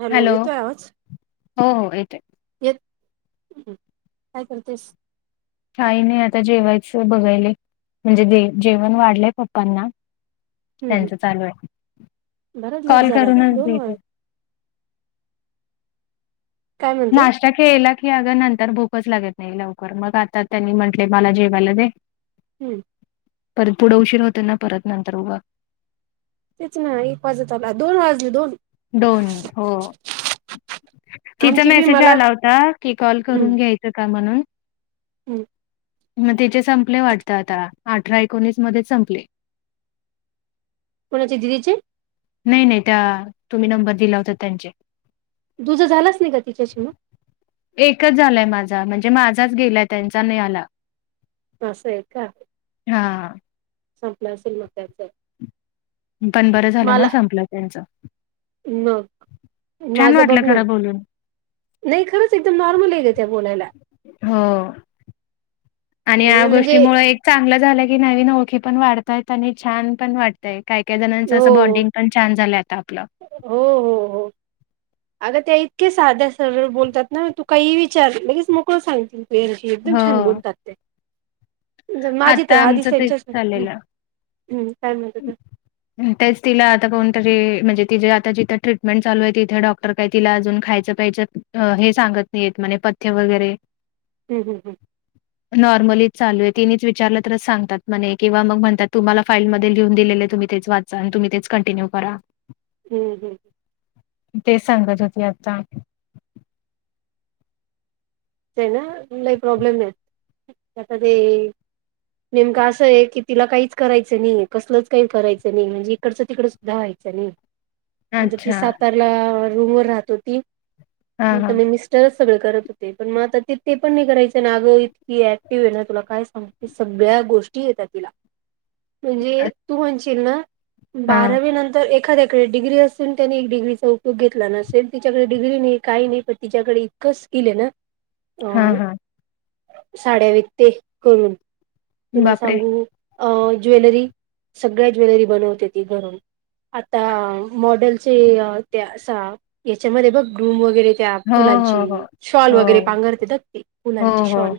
Hello येेतोय आवाज हो हो येतोय येत काय करतेस काही नाही आता जेवायचं बघायले म्हणजे जेवण वाढलेय फक्त पप्पांना हम्म हम्म त्यांच चालू आहे बराच लेट कॉल झाला का करूनच दोन भट वाज काय म्हणते नाश्ता केला की अगं नंतर भूकच लागत नाही लवकर मग आता त्यांनी म्हटले मला जेवायला दे. [inaudible] हम्म परत पुढे उशीर होते ना परत नंतर उघ तेच ना एक वाजत ला दोन वाजले दोन दोन हो तिचा आमची बी मेसेज मला आला होता की कॉल करून घ्याय घ्यायचं का म्हणून हम्म मग तिचे संपले वाटत आता अठरा एकोणीस मध्येच संपले. कोणाचे दिदीचे नाही नाही त्या तुम्ही नंबर दिला होता त्यांचे. तुझं झालाच नाही का तिच्याशी मग एकच झालाय माझा म्हणजे माझाच गेलाय त्यांचा नाही आला. असं आहे का हा संपलं असेल मग त्याच पण बरं झालं ना मला संपलं त्यांच मग छान वाटलं खरं बोलून. नाय खरंच एकदम नॉर्मल आय गं त्या बोलायला. हो. आणि या म्हणजे गोष्टीमुळ एक चांगलं झालं की नवीन ओळखी पण वाढतायत आणि छान पण वाट तय. काय काय जणांचं हो असं बॉन्डिंग पण छान झालंय आता आपलं. हो हो हो. [inaudible] अगं त्या इतक्या साध्या सरळ बोलतात ना तू काहीही विचार लगेच मोकळ सांगतील. एकदम छान हो. बोलतात त्या जर माझी तर आता आधी आमचं तेच त्यांच्या चाललेलं. हम्म काय म्हणत होत्या? तेच तिला आता कोणतरी म्हणजे तिजे आता जिथं ट्रीटमेंट चालूआय तिथे डॉक क्टर काय तिला अजून खायचं पियाचं हे सांगत नाहीयेत म्हणे पथ्य वगैरे. हम् हम् हम्. नॉर्मलीच चालूए तिनच विचारलं तरच सगतात म्हने किंवा मग म्हणतात तुम्हाला फाईल लिहून दिलेलं तुम्ही तेच वाचा आणि तुम्ही तेच कंटिन्यू करा. हम्म हम्म. तेच सांगत होती आत्ता. ते ना लय प्रॉब्लेम एत त्या कधी नेमकं असंय की तिला काहीच करायचं नाई कसलंच काही करायचं नाई म्हणजे इकडचं तिकडच व्हायचं नाई. म्हणजे ती अच्छा सातारला रूम वर राहत होती. म हा आता हा मि मिस स्टर सगळ करत होते. पण म आता ती ते पण नाय करायचं ना अगं इतकी ऍक्टिव्ह ए ना तुला काय सांगू सगळ्या गोष्टी येतात तिला. [inaudible] म्हणजे तू म्हणशील ना हा बारावी नंतर एखाद्या डिग्री असून त्यानी एक डिग्रीचा उपयोग घेतला नसेल तिच्याकडे डिग्री नाई काय नाई पण तिच्याकडे कस कीले ना? हा अ हा. साड्या विकते करून तुला बापरे सांगू अ ज्वेलरी सगळ्या ज्वेलरी बनवते ती घरून. आता मॉडेलचे ते असा याच्यामध्ये बघ ग्रूम वगैरे त्या हो हो फुलांची शॉल हो वगैरे पांघरतेतात हो हो फुलांची हो शॉल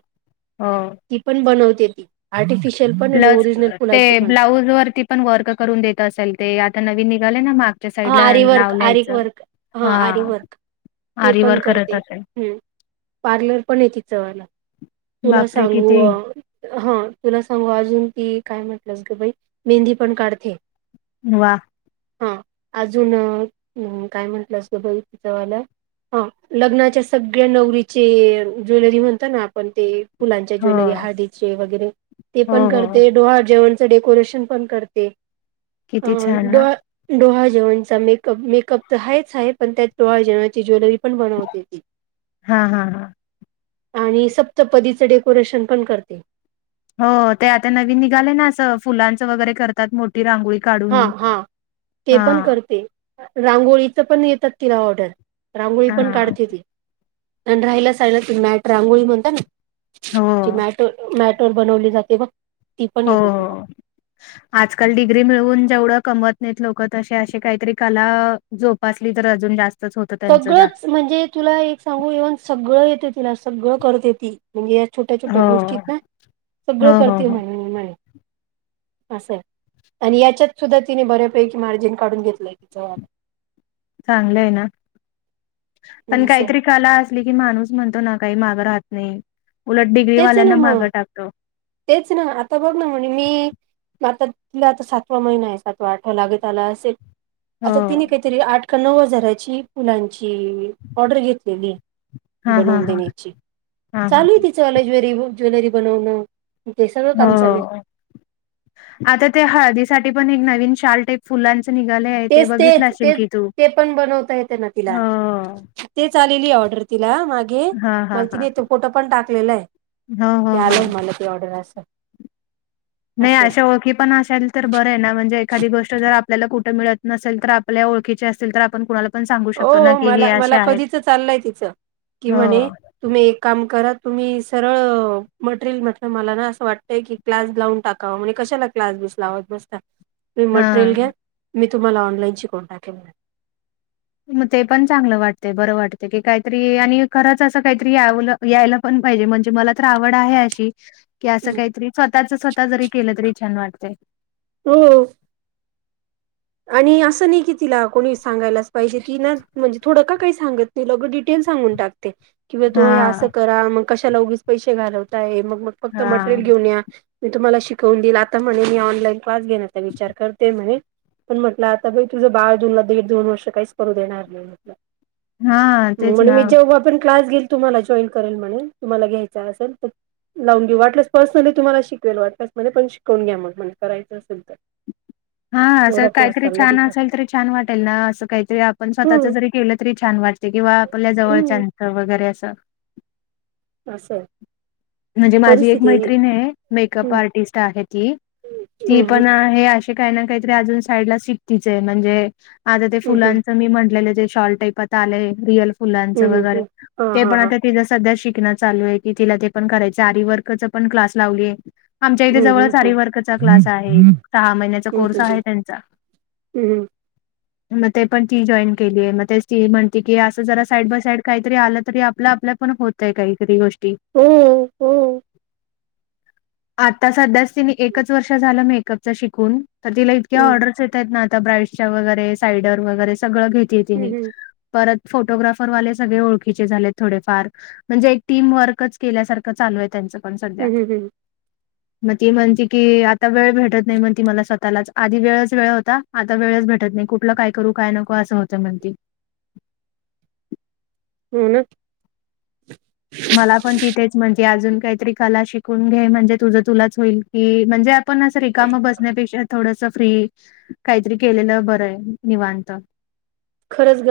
हो ती पण बनवते ती आर्टिफिशियल पण आणि ओरिजिनल फुलांची पण. उजवारती पण वर्क करून देत असेल ते आता नवीन निघाले ना मा हा आरे वर्क आरे वर्क हा आरे वर्क. ते पण आरीवर करत करते असेल पार्लर पण ए तिच वाला. तुला बापरे सांगू किती हा तुला सांगू अजून ती काय म्हटलंस ग बाई मेहंदी पण काढते. वा. हा अजून काय म्हटलं असतं बाई तीचा वाल हा लग्नाच्या सगळ्या नवरीचे ज्वेलरी म्हणतात ना आपण ते फुलांच्या हो ज्वेलरी हळदीचे वगैरे ते हो पण हो करते. डोहाळ जेवण च डेकोरेशन पण करते. किती छान ना. डोहाळे.. जेवणचा मेकअप मेकअप तर आहेच आहे पण त्यात डोहाळे जेवणाची ज्वेलरी पण बनवते ती. हा हा हा आणि सप्तपदीचं डेकोरेशन पण करते. हो ते आता नवीन निघाले ना अस फुलाच वगैरे करत.. तात मोठी रांगोळी काढून. हा हा ते हा पण करते. रांगोळीच पण येतात तिला ऑर्डर रांगोळी पण हा काढते ती. आणि राहिल साहिल ती मॅट रांगोळी म्हणत ना हो ती मॅट. मॅट वर बनवली जाते बग. ती पण हो येते. हो आजकाल डिग्री मिळवून जेवढ कमवत नाहीत लोक तसे असशी काहीतरी कला जोपासली तर अजून जास्त होतं त्यांचं सगळच म्हणजे तुला एक सांगू इव्हन सगळ येते तुला सगळ करते ती. म्हणजे या छोट्या छोट्या हो गोष्टीत ना सगळ हो हो करतील हो म्हणमाणे. असय. आणि याच्यात सुद्धा तिने बऱ्यापैकी मार्जिन काढुन घेतलय. तिच वाल. चांगल आहे ना पण असं आहे. काहीतरी. कला असली की माणूस म्हणतो ना काही माग राहत नाही उलट डिग्री तेच ना वाल्यांना मग माग टाकतो. तेच ना आता बघ ना म्हणे मी, आता तिला आता सातवा महिना आहे सातवा आठवा लागत आला असेल. हो आता तिने काहीतरी आठ का नऊ हजाराची फुलांची ऑर्डर घेतली हा हा बनून हा देण्याची. हा हा चालू [unintelligible] ज्वेलरी बनवण हो. आता त्या हळदीसाठी पण एक नवीन शाल टाईप फुला तेच तेच तेच ते पण बनवता येते ना तिला, हो तेच आलेली आहे ऑर्डर तिला मागे हा हा मला तिने तो फोटो पण टाकलेला आहे. हा ह ते ह आलंय मला त्या ऑर्डर असता. नाही अशा ओळखी पण असायला तर बर आहे ना म्हणजे एखादी गोष्ट जर आपल्याला कुठ मिळत नसेल तर आपल्या ओळखीची असेल तर आपण कुणाला पण सांगू हो शकतो ना, हो. की हे मला- असे मला आहेत. कधीच चाललंय तिच कि हो, म्हणे, तुम्ही एक काम करा तुम्ही सरळ मटेरियल म्हटल मला ना अस वाटतय की, क्लास लावून टाकावा म्हणे कशाला क्लास बिस लावत बसता. तुम्ही मटेरियल घ्या हां. मी तुम्हाला ऑनलाईन शिकवून टाकेन. मग ते पण चांगल वाटते बर वाटते की काहीतरी आणि खरच अस काहीतरी यावल.. यायला पण पाहिजे म्हणजे मला तर आवड आहे अशी कि अस काहीतरी स्वतःच स्वतः जरी केल तरी छान वाटत. हो आणि अस नाही की तिला कोणी सांगायलाच पाहिजे ती ना म्हणजे थोड का काही सांगत त ल डिटेल सांगून टाकते कि ब तू हे अस हां, करा मग कशाला उघीच पैसे घालवताय मग मग फक्त हां, मटेरियल घेऊन या. मी तुम्हाला शिकवून दिईल आता म्हणे मी ऑनलाईन क्लास घेण्याचा विचार करते म्हणे. पण म्हटल आता बाई तुझ बाळ तुला दीड -दोन वर्ष काहीच करू देणार नाही म्हटल. हां, तेच म्हण ना. मी जेव्हा पण क्लास घेईल तुम्हाला जॉईन करेल म्हणे तुम्हाला घ्यायचा असेल तर, लावून घेऊ वाटल्यास पर्सनली तुम्हाला शिकवेल वाटल्यास मध्ये पण शिकवून घ्या मग म्ह करायच असेल तर, हा अस एवढा कोर्स काहीतरी चालला छान तिचा असेल तरी छान वाटेल ना अस काहीतरी आपण स्वतःच हम्म जरी केल तरी छान वाटे किंवा आपल्या हम्म. जवळच्याचं वगैरे असं. असं. म्हणजे माझी एक परिस्थिती मैत्रिणे. मेकअप हम्म आर्टिस्ट आहे ती. ती हम्म पण आहे. काय ना काहीतरीज साडला शिकतीचे. म्हणजे आता ते हम्म हम्म फुलांन मी म्हटलेले जे शॉलटाईप आता आलय. रियल फुलांच हम्म हम्म वगैरे. हम्म हा ते हा पण हा आता तिच सध्या शिकण चालूये की तिला ते पण करायच. आरी वर्कच पण क्लास लावली. आमच्या इथे हम्म जवळ हम्म आरी हम्म वर्कचा क्लास आहे. सहा महिन्याचा हम्म कोर्स आहे हम्म त्यांचा. हम्म हम्म. [inaudible] मग ते पण ती जॉईन केलीये. मग ते ती म्हणते की असं जरा साईड बाय साईड काहीतरी आलं तरी आपलं आपल्या पण होत तय. काहीतरी गोष्टी. हो हो. आता सध्याच तिने एकच वर्ष झालं मेकअपच शिकून. तर तिला इतक्या हम्म ऑर्डरस येतायेत ना आता. ब्राईटच्या वगैरे, साईडर वगैरे सगळं घेते तिनी. हम्म हम्म परत फोटोग्राफरवाले सगळे ओळखीचे झाले थोडेफार. म्हणजे एक टीम वर्कच केल्यासारखं चालूये. त्यांचं पण सध्या. हम्म हम्म हम्म मग ती म्हणते की आता वेळ भेटत नाही म्हणती मला स्वतःलाच. आधी वेळच वेळ होता. आता वेळच भेटत नाही. कुठलं काय करू? काय नको असं होतं म्हणती. हो ना. मला पण ती तेच म्हणते. अजून काहीतरी कला शिकून घे. म्हणजे तुझं तुलाच होईल की. म्हणजे पण असं रिकाम बसण्यापेक्षा, थोडस फ्री काहीतरी केलेलं बरंय. निवांत. खरंच ग.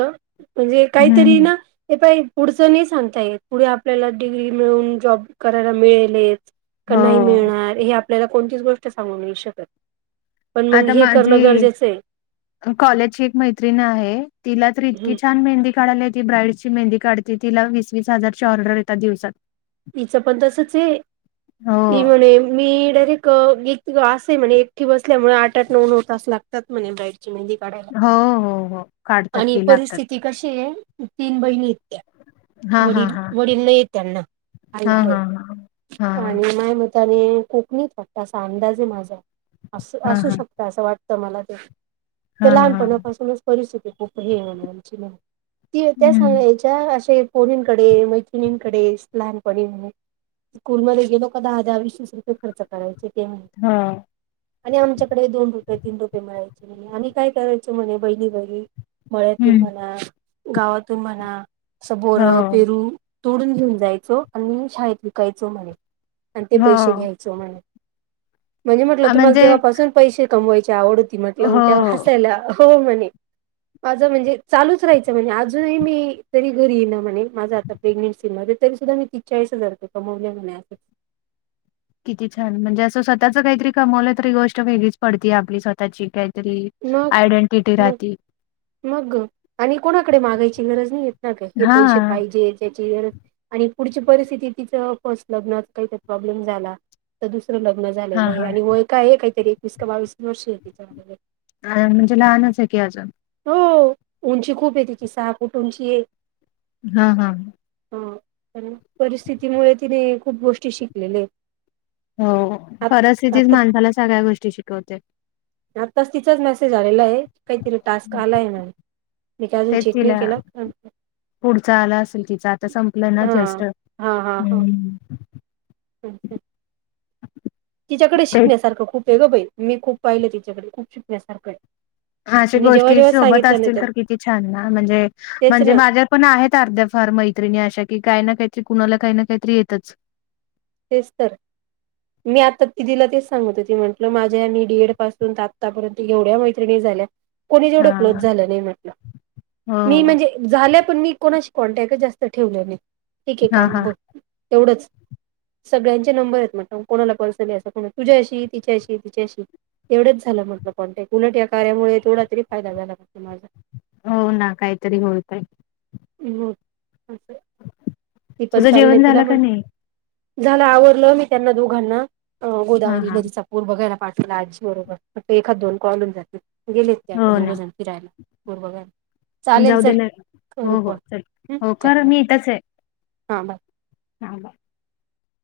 म्हणजे काहीतरी हम्म. ना हे पाई पुढचं नाही सांगता येत. पुढे आपल्याला डिग्री मिळून जॉब करायला मिळेलेत. का हो नाही मिळणार? हे आपल्याला कोणतीच गोष्ट सांगू नाही शकत. पण मग आता हे करणं माझी गरजेचंय. कॉलेजची एक मैत्रिणी आहे. तिला तर इतकी हम्म छान मेहंदी काढाला येते. ब्राडची मेंदी काढते. तिला वीस वीस हजारची ऑर्डर येतात दिवसात. तीचं पण तसचे. हो ती म्हणे मी डायरेक्ट असय म्हणे. एकटे बसल्यामुळे आठ आठ नऊ नऊ तास लागतात म्हणे बाईट [unintelligible] काढाय. हो हो हो काढतात आणि की लागतात परस्थि कशीये. तीन बहिणी येत त्या. हां हां वडील हां. वडील नाहीये त्यांना. आई हां हाये. हां हां. हां आणि माय म त्याने कोकणीत वाटत. असा अंदाजे माझा. अस हां असू हां शकत असं वाटतं मला ते. ते हां हां लहानपणापासूनच परिस्थिती खूप हे म्हण आमची वाली. ती त्या हम्म सांगायच्या असे पोरीनकडे मैत्रिणींकडे. लहानपणी म्हणे. स्कूल मध्ये गेलो का दाहा दाहा विस विस कीती खर्च करायचे ते म्हणे. हो आणि आमच्याकडे दोन रुपये तीन रुपये मिळायचे म्हणे. आम्ही काय करायचो म्हणे बहिणी बहीणी मळ्यातून हम्म म्हणा, गावातून म्हणा, असं हो बोरं पेरू तोडून घेऊन जायचो. आणि शाळेत विकायचो म्हणे. आणि ते हो पैसे घ्याय चो म्हणे. म्हणजे म्हटलं हां, तुम्हाला म्हणजे तेव्हापासून पैसे कमवायची आवड होती. म्हटलं त्या हो हसायला हो म्हणे. माझं म्हणजे चालूच राहायचं म्हणी. अजूनही मी जरी घरी ये ना म्हणे. माझं आता प्रेग्नेन्सी मध्ये तरी सुद्धा मी तीेस चाळीस हजार रुपये कमवले म्हणे. [unintelligible] किती छान, म्हणजे असं स्वतःच काहीतरी कमवलं तरी गोष्ट वेगळीच पडतीय आपली स्वतःची का तरी. मग आयडेंटिटी मग राहती. मग, आणि कोणाकडे मागायची गरज नाही येत ना गं, हे हा पैसे पाहिजे त्याची गरज आणि पुढची परिस्थिती तिचं फस्ट लग्नात काहीतरी प्रॉब्लेम झाला. तर दुसरं लग्न हा झालेलं आहे, आणि वय का आहे, काहीतरी एकवीस का बावीस वर्ष आहे तिचे अ म्हणजे लहानच आहे की अजून. हो उंची खूप आहे तिची सहा फूट उंची आहे. हा हा ह परिस्थितीमुळे तिने खूप गोष्टी शिकलेल्या आहेत. हो आ परस्थितीतीचं आता माणसाला सगळ्या गोष्टी शिकवते. आताच तिचाच मेसेज आलेला आहे काहीतरी टास्क हं. आलाय मी काय अजून तेच चेक नाही तिला केलं पुढचा आला असेल तिचा आता संपलं ना हा जस्ट हा हा हम्म. [inaudible] तिच्याकडे ते शिकण्यासारखं खूप आहे गं बाई मी खूप पाहिलं तिच्याकडे खूप शिकण्यासारखं हाय अशा गोष्टी सोबत असतील तर किती छान ना म्हणजे तेच म्हणजे ना माझ्या त पण आहेत अर्ध्या फार मैत्रिणी अशा की काही ना काहीतरी कुणाला काही ना काहीतरी येतच. तेच तर. मी आता दीदीला तेच सांगत होती म्हटलं माझ्या मी डी एड पासून तर आत्तापर्यंत एवढ्या मैत्रिणी झाल्यात कोणीचं एवढं हा क्लोज झालं नाही म्हटलं मी हो म्हणजे झाल्या पण मी कोणाशी कॉन्टॅक्टचं जास्त ठेवले नाही ठीक आहे हा काम हा ब एवढंच. सगळ्यांचे नंबर आहेत म्हंटलं कोणाला पर्सनली अस को तुझ्याशी, तिच्याशी, तिच्याशी. तेवढंच झालं म्हटलं कॉन्टेक्ट उलट या कार्यामुळे तेवढा तरी फायदा झाला माझा. हो ना काहीतरी होतय. हो अस ती पण तुझं चाल्ले जेवण [inaudible] तिला झालं का नाही? म्हट झालं आवरलं मी त्यांना दोघांना हा गोदावरी हा नदीचा पुर बघायला पाठवलं आजी बरोबर फक्त एखाद दोन कॉल होऊन जातील गेलेत ते आता हो ना दोघंजण. फिरायला पूर बघायला चालेल जाऊ चल देणार करू हो पण हो चल हो करा मी इथच हाय. हां बाय हा बाय.